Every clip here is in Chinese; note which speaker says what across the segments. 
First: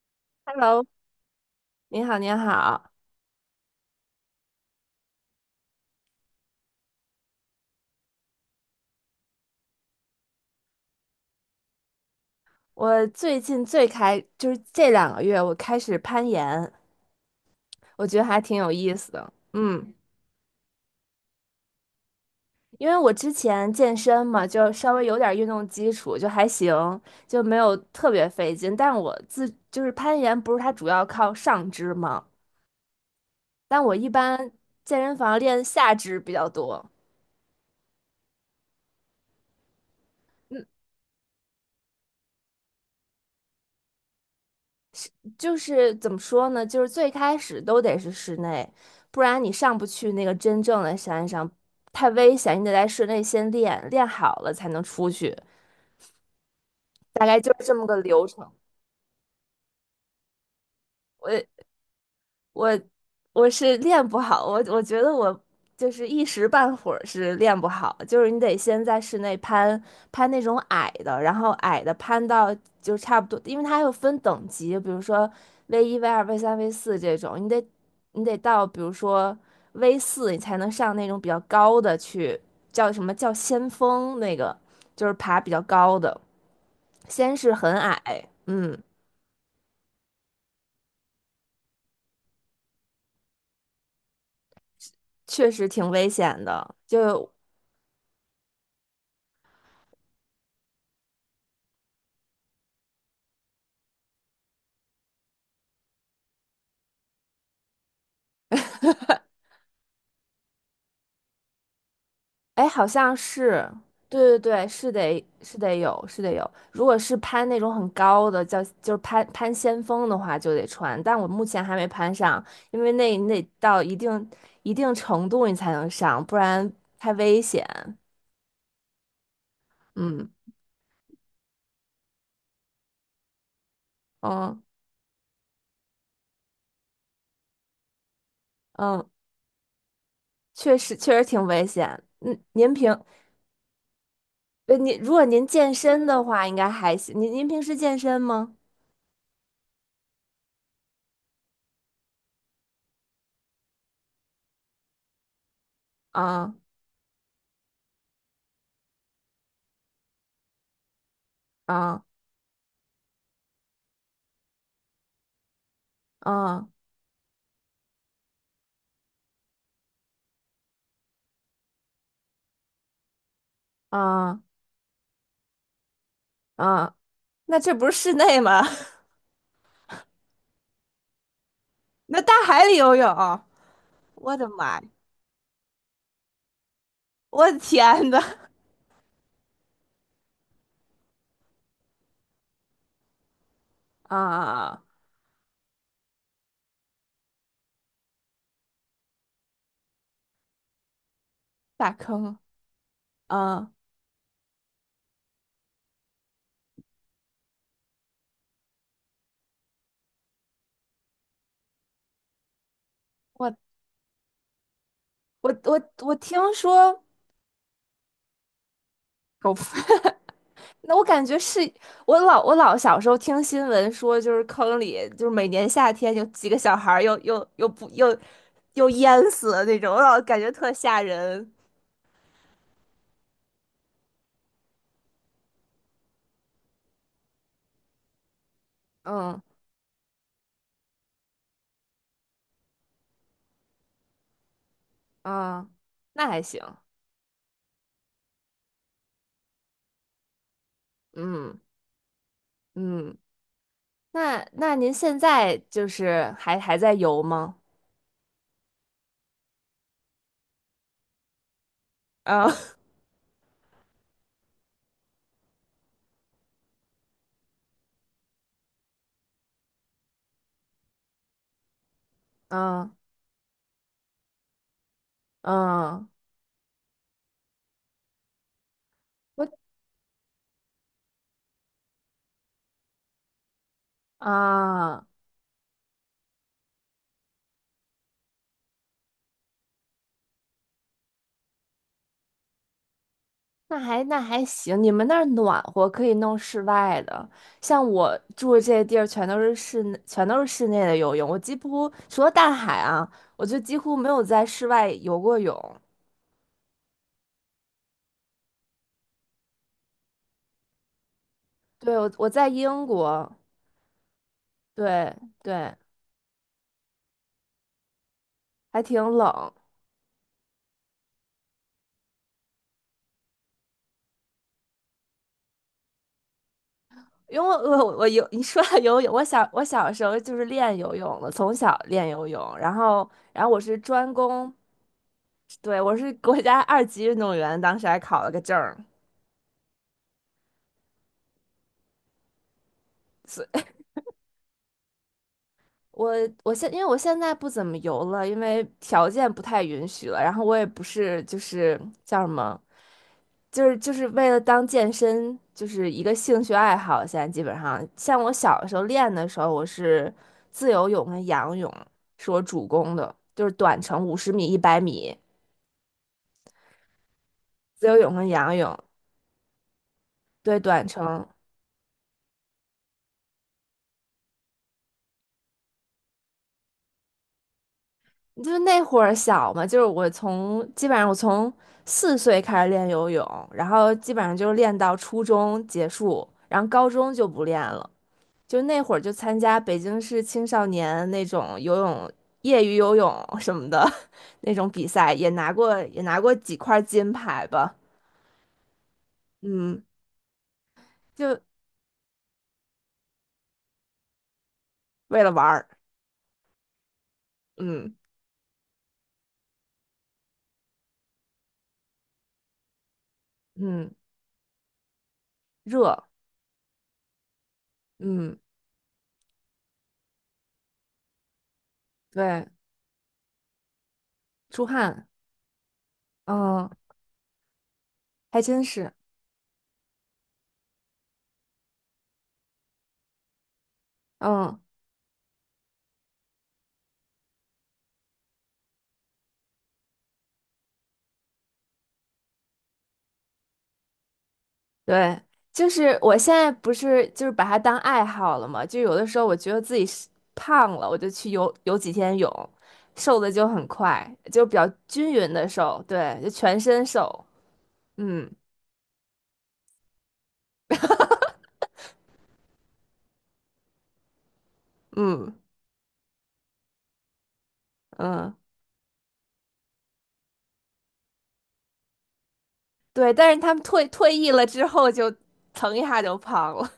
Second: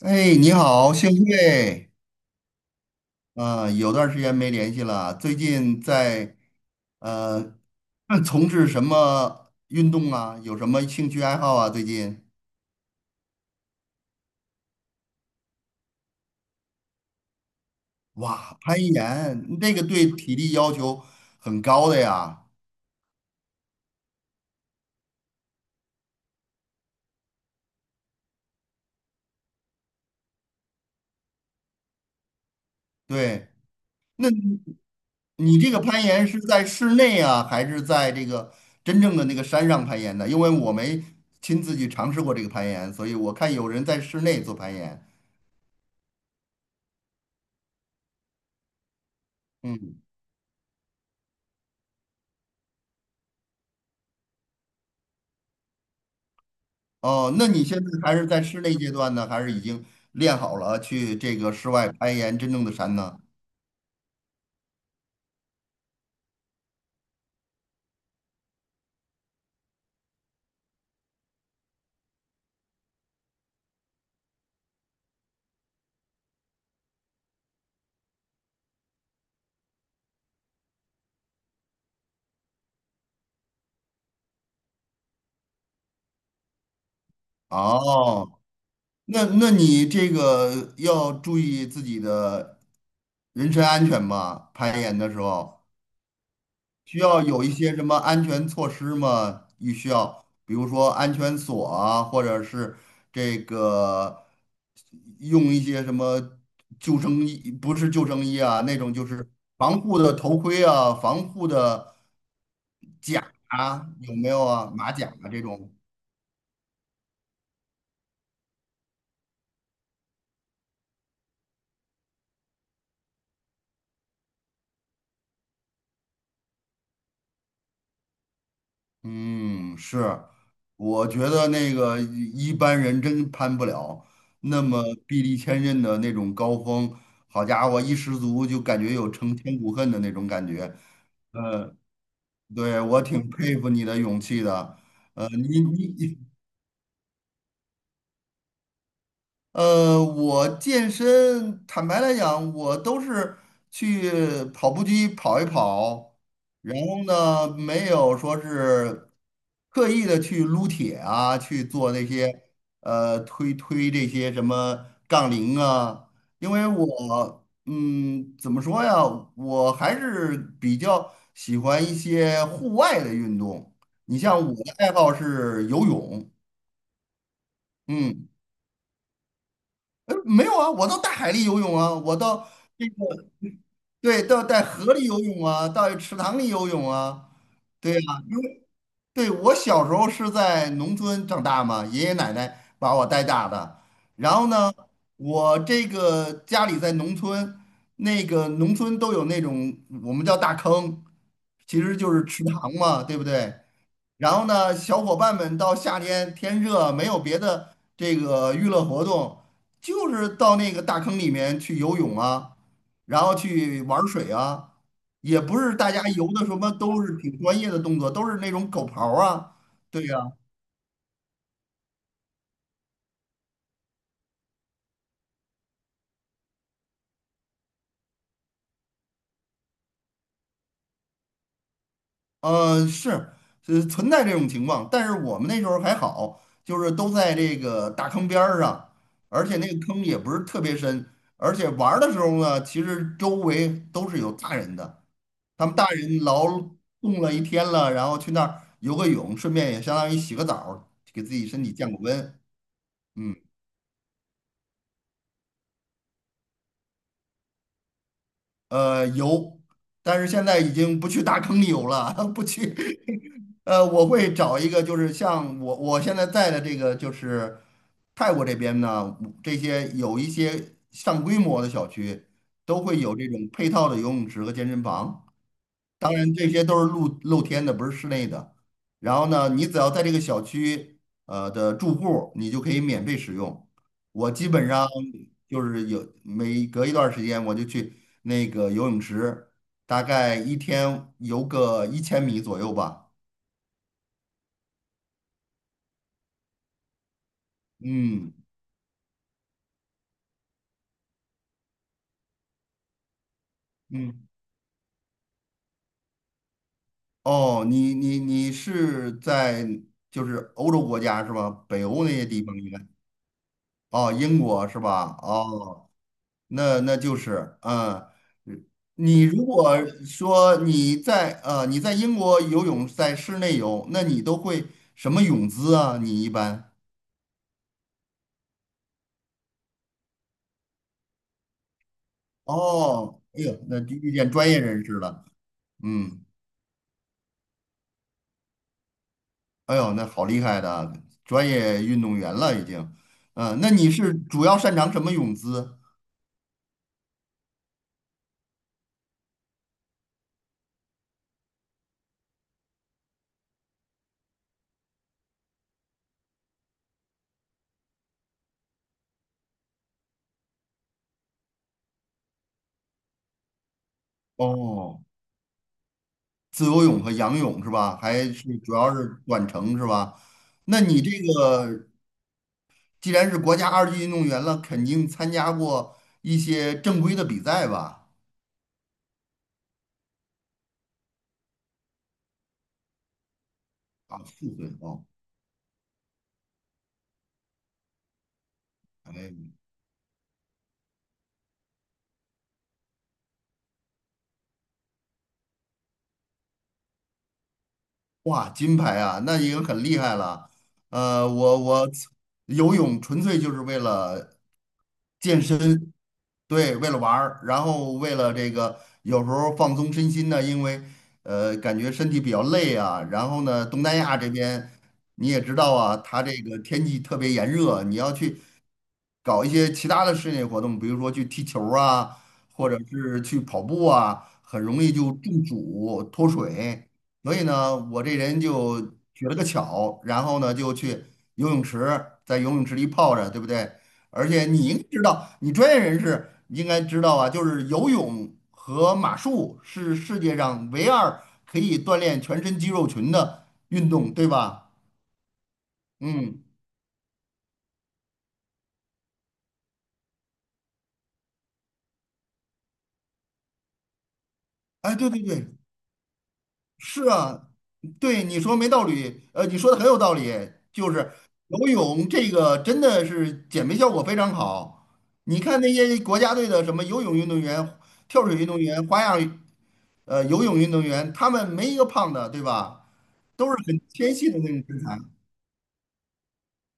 Speaker 1: 你
Speaker 2: Hello，
Speaker 1: 好，幸会。
Speaker 2: 你好，你好。
Speaker 1: 有段儿时间没联系了。最近在呃那 从事什么运动啊？有什么兴趣爱好啊？最近。
Speaker 2: 我最近最开，就是这2个月，我开始攀岩，我觉得还挺
Speaker 1: 哇，
Speaker 2: 有
Speaker 1: 攀
Speaker 2: 意思的。
Speaker 1: 岩，那个
Speaker 2: 嗯，
Speaker 1: 对体力要求很高的呀。
Speaker 2: 因为我之前健身嘛，就稍微有点运动基础，就还行，就没有特别费劲。但我自就是攀岩，不是它主要靠上肢嘛，
Speaker 1: 对。
Speaker 2: 但我一
Speaker 1: 那
Speaker 2: 般健身房
Speaker 1: 你
Speaker 2: 练
Speaker 1: 这个
Speaker 2: 下
Speaker 1: 攀
Speaker 2: 肢
Speaker 1: 岩
Speaker 2: 比
Speaker 1: 是
Speaker 2: 较
Speaker 1: 在
Speaker 2: 多。
Speaker 1: 室内啊，还是在这个真正的那个山上攀岩的？因为
Speaker 2: 嗯。
Speaker 1: 我没亲自去尝试过这个攀岩，所以我看有人在室内做攀岩。
Speaker 2: 就是怎么说呢？就是最开始都得是室内，不然你上不
Speaker 1: 嗯。
Speaker 2: 去那个真正的山上，太危险。你得在室内先练，练好了才能出去，大
Speaker 1: 哦，
Speaker 2: 概
Speaker 1: 那
Speaker 2: 就是
Speaker 1: 你
Speaker 2: 这
Speaker 1: 现
Speaker 2: 么
Speaker 1: 在
Speaker 2: 个
Speaker 1: 还
Speaker 2: 流
Speaker 1: 是在
Speaker 2: 程。
Speaker 1: 室内阶段呢，还是已经练好了去这个
Speaker 2: 我
Speaker 1: 室外攀岩真正的
Speaker 2: 我
Speaker 1: 山呢？
Speaker 2: 我是练不好，我觉得我就是一时半会儿是练不好，就是你得先在室内攀那种矮的，然后矮的攀到就差不多，因为它还有分等级，比如说 V1、V2、V3、V 四这种，你得到比如说 V 四，你才能上那种比较高的去，叫什么叫先锋那个，就是爬比较高的，先是很矮，
Speaker 1: 哦，
Speaker 2: 嗯，
Speaker 1: 那你这个要注意自己的人身安全吧，攀岩的时
Speaker 2: 确
Speaker 1: 候。
Speaker 2: 实挺危险的，
Speaker 1: 需要
Speaker 2: 就。
Speaker 1: 有一些什么安全措施吗？你需要，比如说安全锁啊，或者是这个用一些什么救生衣，不是救生衣啊，那种 就是防护的头盔啊，防护的
Speaker 2: 哎，好像
Speaker 1: 甲
Speaker 2: 是，
Speaker 1: 啊，有
Speaker 2: 对
Speaker 1: 没
Speaker 2: 对
Speaker 1: 有
Speaker 2: 对，
Speaker 1: 啊？马甲啊这
Speaker 2: 是
Speaker 1: 种。
Speaker 2: 得有，是得有。如果是攀那种很高的，叫就是攀先锋的话，就得穿。但我目前还没攀上，因为那那到一定程度你才能上，不然太危险。
Speaker 1: 嗯，是。
Speaker 2: 嗯
Speaker 1: 我觉得那个一般人真攀不了那
Speaker 2: 嗯
Speaker 1: 么臂力千仞的那种高峰，好家伙，一失足就感觉
Speaker 2: 嗯，
Speaker 1: 有成千古恨的那种感觉。
Speaker 2: 确实挺危险。嗯，
Speaker 1: 对，我挺佩服你的勇气的。
Speaker 2: 您如果
Speaker 1: 呃，你
Speaker 2: 健身
Speaker 1: 你
Speaker 2: 的 话，应该还行。您平时健身吗？
Speaker 1: 我健身，坦白来讲，我都是去跑步机跑一跑，
Speaker 2: 啊
Speaker 1: 然后呢，没有说是刻意的去撸铁啊，去做
Speaker 2: 啊
Speaker 1: 那些推推这些什么杠铃啊，因为
Speaker 2: 啊
Speaker 1: 我怎么说呀，我还是比较喜欢一些户外的运动。你像
Speaker 2: 啊
Speaker 1: 我的爱好是游泳。
Speaker 2: 啊！那这不是室
Speaker 1: 嗯。
Speaker 2: 内吗？
Speaker 1: 没有啊，我到大海里游泳啊，我
Speaker 2: 那大
Speaker 1: 到
Speaker 2: 海里
Speaker 1: 这
Speaker 2: 游
Speaker 1: 个，
Speaker 2: 泳，
Speaker 1: 对，
Speaker 2: 我
Speaker 1: 到
Speaker 2: 的
Speaker 1: 在
Speaker 2: 妈呀，
Speaker 1: 河里游泳啊，到池塘里游泳啊。
Speaker 2: 我的
Speaker 1: 对，
Speaker 2: 天呐
Speaker 1: 对，我小时候是在农村长大嘛，爷爷奶奶把我带大的。然后呢，
Speaker 2: 啊，
Speaker 1: 我这个家里在农村，那个农村都有那种我们叫大坑，其
Speaker 2: 大
Speaker 1: 实就是
Speaker 2: 坑，
Speaker 1: 池塘嘛，对不对？
Speaker 2: 啊，
Speaker 1: 然后呢，小伙伴们到夏天天热，没有别的这个娱乐活动，就是到那个大坑里面去游泳啊，然后
Speaker 2: 我
Speaker 1: 去玩水啊。也
Speaker 2: 我
Speaker 1: 不是
Speaker 2: 我
Speaker 1: 大家
Speaker 2: 我
Speaker 1: 游
Speaker 2: 听
Speaker 1: 的什么
Speaker 2: 说
Speaker 1: 都是挺专业的动作，都是那种狗刨
Speaker 2: 狗
Speaker 1: 啊。
Speaker 2: 粪，
Speaker 1: 对呀。
Speaker 2: 那我感觉是我老小时候听新闻说，就是坑里就是每年夏天有几个小孩儿又又又不又又淹死了那种，我老感觉特吓人。
Speaker 1: 是。存在这种情况，但是我们那时候还好，就是都在这个大坑边儿上，
Speaker 2: 嗯
Speaker 1: 而且那个坑也不是特别深，而且玩儿的时候呢，其实周围都是有大人的，他
Speaker 2: 嗯，
Speaker 1: 们大人
Speaker 2: 那还
Speaker 1: 劳
Speaker 2: 行，
Speaker 1: 动了一天了，然后去那儿游个泳，顺便也相当于洗个澡儿给自己
Speaker 2: 嗯
Speaker 1: 身体降个温。
Speaker 2: 嗯，
Speaker 1: 嗯。
Speaker 2: 那您现在就是还在游吗？
Speaker 1: 游。但是现在已经不去大坑里游了，不去
Speaker 2: 啊
Speaker 1: 呃，我会找一个，就是像我现在在的这个，就是泰国这边呢，这些有一些上规模的小区都
Speaker 2: 嗯。
Speaker 1: 会有这种配套的游泳池和健身房，
Speaker 2: 嗯，
Speaker 1: 当然这些都是露天的，不是室内的。然后
Speaker 2: 我
Speaker 1: 呢，你只要在这个小区的住户，你就可以免费使用。我基本上
Speaker 2: 啊，
Speaker 1: 就是有每隔一段时间我就去那个游泳池，大概一天游个1000米左右吧。
Speaker 2: 那还行，你们那儿暖和，可以弄室外的。像我
Speaker 1: 嗯。
Speaker 2: 住的这些地儿，全都是室内，全都是室内的游泳。我几乎除了大海啊，我就几乎没有
Speaker 1: 嗯，
Speaker 2: 在室外游过泳。
Speaker 1: 哦，你是在就是欧洲国家是吧？北
Speaker 2: 对，
Speaker 1: 欧
Speaker 2: 我
Speaker 1: 那些
Speaker 2: 我
Speaker 1: 地
Speaker 2: 在
Speaker 1: 方应该。
Speaker 2: 英国，
Speaker 1: 哦，英国是
Speaker 2: 对
Speaker 1: 吧？
Speaker 2: 对，
Speaker 1: 哦，那就是。嗯，
Speaker 2: 还挺
Speaker 1: 你如
Speaker 2: 冷。
Speaker 1: 果说你在英国游泳在室内游，那你都会什么泳姿啊？你一般。
Speaker 2: 因为我游，你说到游泳，我小时候就是练游泳的，从小练游泳，
Speaker 1: 哦，哎
Speaker 2: 然后
Speaker 1: 呦，
Speaker 2: 我是
Speaker 1: 那就
Speaker 2: 专
Speaker 1: 遇见专
Speaker 2: 攻，
Speaker 1: 业人士了。
Speaker 2: 对，我是
Speaker 1: 嗯。
Speaker 2: 国家2级运动员，当时还考了个证。
Speaker 1: 哎呦，那好厉害的，专业运动员了已经。
Speaker 2: 是
Speaker 1: 嗯，那 你是主要擅长什么泳姿？
Speaker 2: 我我现因为我现在不怎么游了，因为条件不太允许了。然后我也不是就是叫什么，就是为了当健身，就是一个兴趣爱好。现在基本上，像我小的时候练的时候，我是自由泳跟仰泳是我主攻的，就是短程50米、一百
Speaker 1: 哦，
Speaker 2: 米，
Speaker 1: 自由泳和仰泳是
Speaker 2: 自
Speaker 1: 吧？
Speaker 2: 由泳
Speaker 1: 还
Speaker 2: 跟仰
Speaker 1: 是主
Speaker 2: 泳，
Speaker 1: 要是短程是吧？
Speaker 2: 对，
Speaker 1: 那
Speaker 2: 短
Speaker 1: 你这
Speaker 2: 程。
Speaker 1: 个既然是国家二级运动员了，肯定参加过一些正规的比赛吧？
Speaker 2: 就是那会儿小嘛，就是基本上我从4岁开始练游泳，然后基
Speaker 1: 啊，
Speaker 2: 本上就是
Speaker 1: 4岁
Speaker 2: 练到
Speaker 1: 哦。
Speaker 2: 初中结束，然后高中就不练了。就那会儿就
Speaker 1: 哎，
Speaker 2: 参加北京市青少年那种游泳业余游泳什么的 那种比赛，也拿过几块金牌吧。
Speaker 1: 哇，金牌啊，那已经
Speaker 2: 嗯，
Speaker 1: 很厉害了。
Speaker 2: 就
Speaker 1: 我游泳纯粹就是为了
Speaker 2: 为了
Speaker 1: 健
Speaker 2: 玩儿。
Speaker 1: 身。对，为了玩儿，然后
Speaker 2: 嗯
Speaker 1: 为了这个有时候放松身心呢，因为感觉身体比较累啊。然后呢，东
Speaker 2: 嗯，
Speaker 1: 南亚这边你也知道啊，
Speaker 2: 热。
Speaker 1: 它这个天气特别炎热，你要
Speaker 2: 嗯，
Speaker 1: 去搞一些其他的室内活动，比如说去踢球儿啊，
Speaker 2: 对，
Speaker 1: 或者是去跑步啊，很
Speaker 2: 出
Speaker 1: 容易
Speaker 2: 汗。
Speaker 1: 就中暑脱
Speaker 2: 嗯，
Speaker 1: 水。所以呢，我这人
Speaker 2: 还真
Speaker 1: 就
Speaker 2: 是。
Speaker 1: 取了个巧，然后呢就去游泳池，在游泳池里泡着，对不对？而且你
Speaker 2: 嗯。
Speaker 1: 应该知道，你专业人士应该知道啊，就是游泳和马术是世界上唯二可以锻炼全身肌肉群的运动，对吧？
Speaker 2: 对，就是我现
Speaker 1: 嗯，
Speaker 2: 在不是就是把它当爱好了嘛，就有的时候我觉得自己是胖了，我就去游游几天泳，瘦的就很快，就比较
Speaker 1: 哎，对
Speaker 2: 均
Speaker 1: 对
Speaker 2: 匀
Speaker 1: 对，
Speaker 2: 的瘦，对，就全身
Speaker 1: 是
Speaker 2: 瘦，
Speaker 1: 啊。对
Speaker 2: 嗯
Speaker 1: 你说没道理，你说的很有道理，就是游泳这个真的是减肥效果非常好。
Speaker 2: 嗯
Speaker 1: 你看那些国家队的什么游泳运动员、跳水
Speaker 2: 嗯，
Speaker 1: 运动员、花样游泳运动员，他们没一个胖的，对吧？
Speaker 2: 对，但是
Speaker 1: 都是
Speaker 2: 他们
Speaker 1: 很纤
Speaker 2: 退役
Speaker 1: 细的
Speaker 2: 了
Speaker 1: 那种
Speaker 2: 之
Speaker 1: 身
Speaker 2: 后
Speaker 1: 材。
Speaker 2: 就蹭一下就胖了，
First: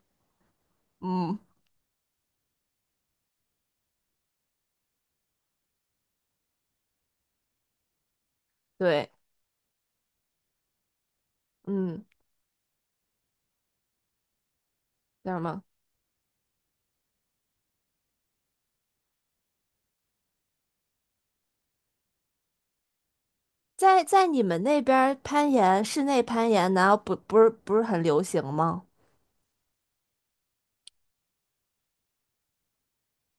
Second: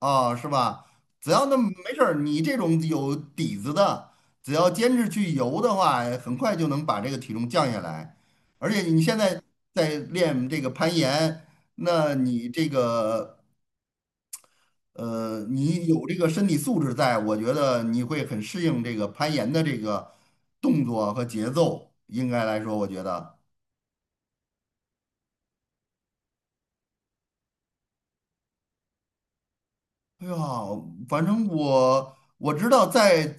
Speaker 1: 哦，是吧？只
Speaker 2: 嗯，
Speaker 1: 要那没事儿，你这种有底子的，只要坚持去游的话，很快就能把这个体重降下来。而且你
Speaker 2: 对，
Speaker 1: 现在在练这个攀岩，
Speaker 2: 嗯，
Speaker 1: 那你这个
Speaker 2: 叫什么？
Speaker 1: 你有这个身体素质在，我觉得你会很适应这个攀岩的这个动作和节奏。应该来说，我觉得。
Speaker 2: 在你们那边儿攀岩，室内攀岩难道不是很流行吗？
Speaker 1: 哎呀，反正我知道在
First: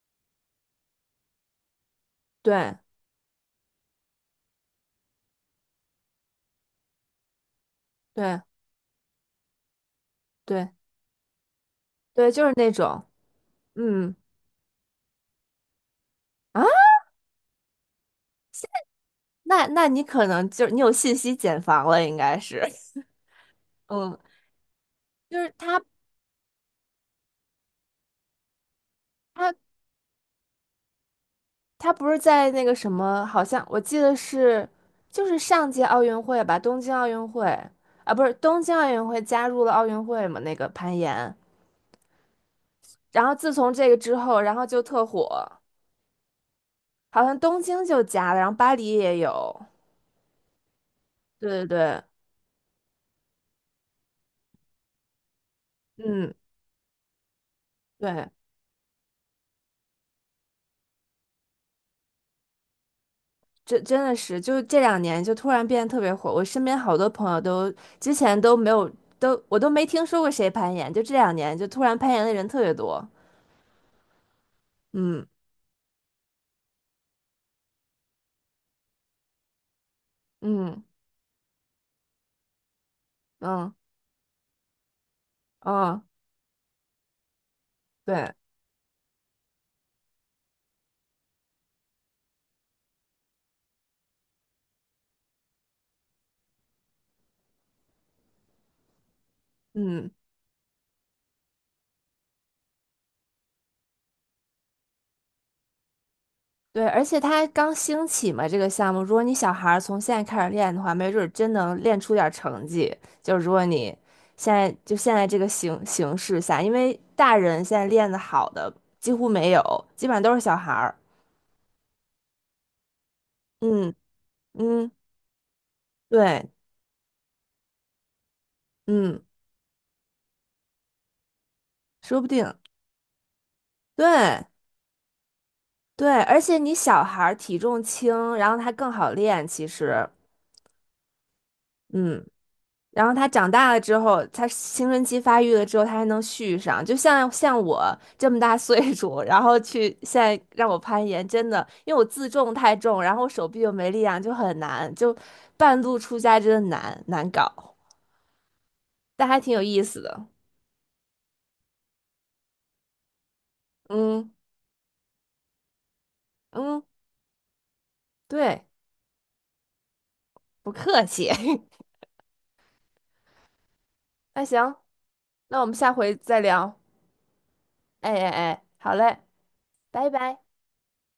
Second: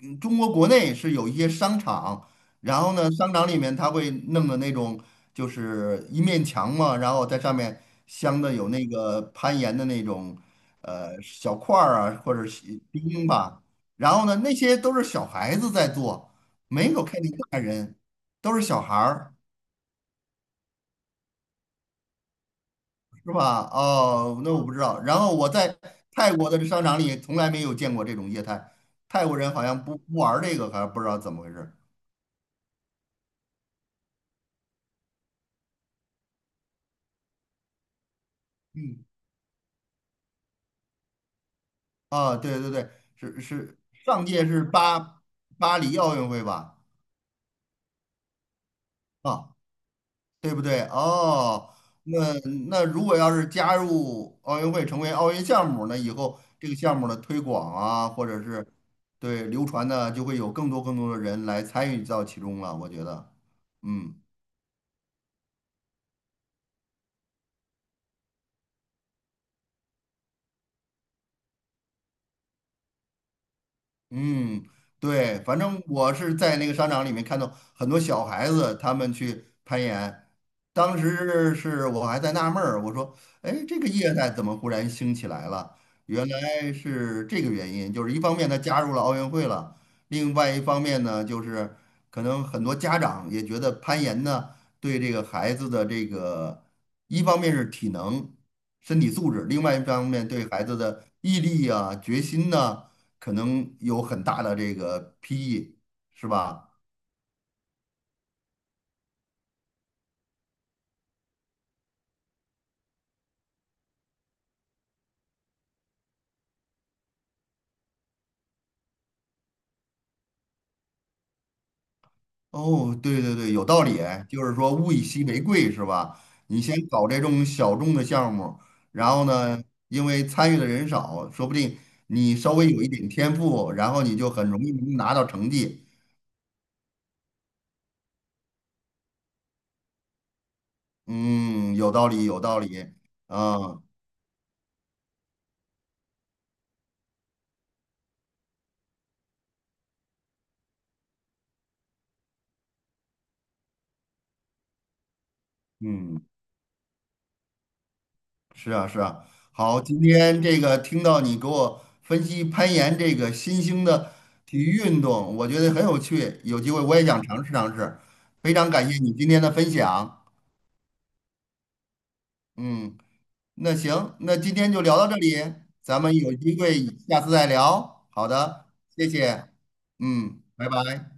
Speaker 1: 中国国内是有一些商场，
Speaker 2: 对
Speaker 1: 然后呢，商场里面它会弄的那种就是一面墙嘛，然后在上面镶
Speaker 2: 对
Speaker 1: 的有那个攀岩的那种
Speaker 2: 对
Speaker 1: 小块儿啊，
Speaker 2: 对，
Speaker 1: 或者
Speaker 2: 就是那
Speaker 1: 是
Speaker 2: 种。
Speaker 1: 钉吧，
Speaker 2: 嗯。
Speaker 1: 然后呢，那些都是小孩子在做，
Speaker 2: 啊，
Speaker 1: 没有看见大人，都是小孩儿。
Speaker 2: 那那你可能就是你有信息茧房了，应该是，
Speaker 1: 是吧？
Speaker 2: 嗯，
Speaker 1: 哦，那我不知道。然后
Speaker 2: 就
Speaker 1: 我
Speaker 2: 是
Speaker 1: 在泰国的商场里从来没有见过这种业态，泰国人
Speaker 2: 他
Speaker 1: 好像不玩儿这个，还不知道怎么回事。
Speaker 2: 他不是在那个什么，好像我记得是就是上届奥运会吧，东京奥运会啊，不是东京奥
Speaker 1: 嗯，
Speaker 2: 运会加入了奥运会嘛，那个攀岩，
Speaker 1: 啊，对对对，
Speaker 2: 然后
Speaker 1: 是
Speaker 2: 自从
Speaker 1: 是，
Speaker 2: 这个之
Speaker 1: 上
Speaker 2: 后，
Speaker 1: 届
Speaker 2: 然
Speaker 1: 是
Speaker 2: 后就特火，
Speaker 1: 巴黎奥运会吧？
Speaker 2: 好像东京就加了，然后巴黎也
Speaker 1: 啊，
Speaker 2: 有，
Speaker 1: 对不对？
Speaker 2: 对对
Speaker 1: 哦，
Speaker 2: 对，
Speaker 1: 那那如果要是加入奥运会，成为奥运项目，那以
Speaker 2: 嗯，
Speaker 1: 后这个项目的推广啊，或
Speaker 2: 对，
Speaker 1: 者是对流传呢，就会有更多更多的人来参与到其中了。我觉得。
Speaker 2: 这真的
Speaker 1: 嗯。
Speaker 2: 是，就这两年就突然变得特别火。我身边好多朋友都之前都没有，我都没听说过谁攀岩，就这两年就突然攀岩的人特别多。
Speaker 1: 嗯，
Speaker 2: 嗯
Speaker 1: 对，反正我是在那个商场里面看到很多小孩子他们去攀岩，
Speaker 2: 嗯
Speaker 1: 当时是我还在纳闷儿，我说，哎，
Speaker 2: 嗯
Speaker 1: 这个业态怎么忽然兴起来了？
Speaker 2: 嗯，
Speaker 1: 原来是这个原因，就是一
Speaker 2: 对，
Speaker 1: 方面它加入了奥运会了，另外一方面呢，就是可能很多家长也觉得攀岩呢对这个孩子的这个，一方面是体能、身体素质，另外一方
Speaker 2: 嗯，
Speaker 1: 面对孩子的毅力啊、决心呐。可能有很大的这个裨益，是吧？
Speaker 2: 对，而且它刚兴起嘛，这个项目，如果你小孩儿从现在开始练的话，没准儿真能练出点儿成绩。就如果你现在就现在这个形势下，因为大人现在练的好的几乎没有，基本上都是小孩儿。
Speaker 1: 哦，对对对，有道
Speaker 2: 嗯
Speaker 1: 理。哎，就是说
Speaker 2: 嗯。
Speaker 1: 物以稀为贵，是吧？
Speaker 2: 对，
Speaker 1: 你先搞这种小众的项目，然
Speaker 2: 嗯，
Speaker 1: 后呢，因为参与的人少，说不定
Speaker 2: 说不
Speaker 1: 你
Speaker 2: 定，
Speaker 1: 稍微有一点天赋，然后你就
Speaker 2: 对
Speaker 1: 很容易能拿到成绩。
Speaker 2: 对，而且你小孩儿体重轻，然后他更好练，其实，
Speaker 1: 嗯，有道
Speaker 2: 嗯，
Speaker 1: 理，有道理。
Speaker 2: 然后他长大了
Speaker 1: 啊，
Speaker 2: 之后，他青春期发育了之后，他还能续上，像我这么大岁数，然后去现在让我攀岩，真的，因为我自重太重，然后我手臂又没力量，就很难，就半路出
Speaker 1: 嗯。
Speaker 2: 家真的难搞，
Speaker 1: 是啊，是啊。
Speaker 2: 但还挺有
Speaker 1: 好，
Speaker 2: 意思
Speaker 1: 今
Speaker 2: 的，
Speaker 1: 天这个听到你给我分析攀岩这个新兴的
Speaker 2: 嗯
Speaker 1: 体育运动，我觉得很有趣，有机会
Speaker 2: 嗯，
Speaker 1: 我也想尝试尝试。非
Speaker 2: 对，
Speaker 1: 常感谢你今天的分享。
Speaker 2: 不客气，
Speaker 1: 嗯，那行，那
Speaker 2: 那
Speaker 1: 今天
Speaker 2: 行，
Speaker 1: 就聊到这里，
Speaker 2: 那我们下
Speaker 1: 咱们
Speaker 2: 回
Speaker 1: 有
Speaker 2: 再
Speaker 1: 机
Speaker 2: 聊。
Speaker 1: 会下次再聊。
Speaker 2: 哎
Speaker 1: 好
Speaker 2: 哎哎，
Speaker 1: 的，
Speaker 2: 好
Speaker 1: 谢
Speaker 2: 嘞，
Speaker 1: 谢。
Speaker 2: 拜拜。
Speaker 1: 嗯，拜拜。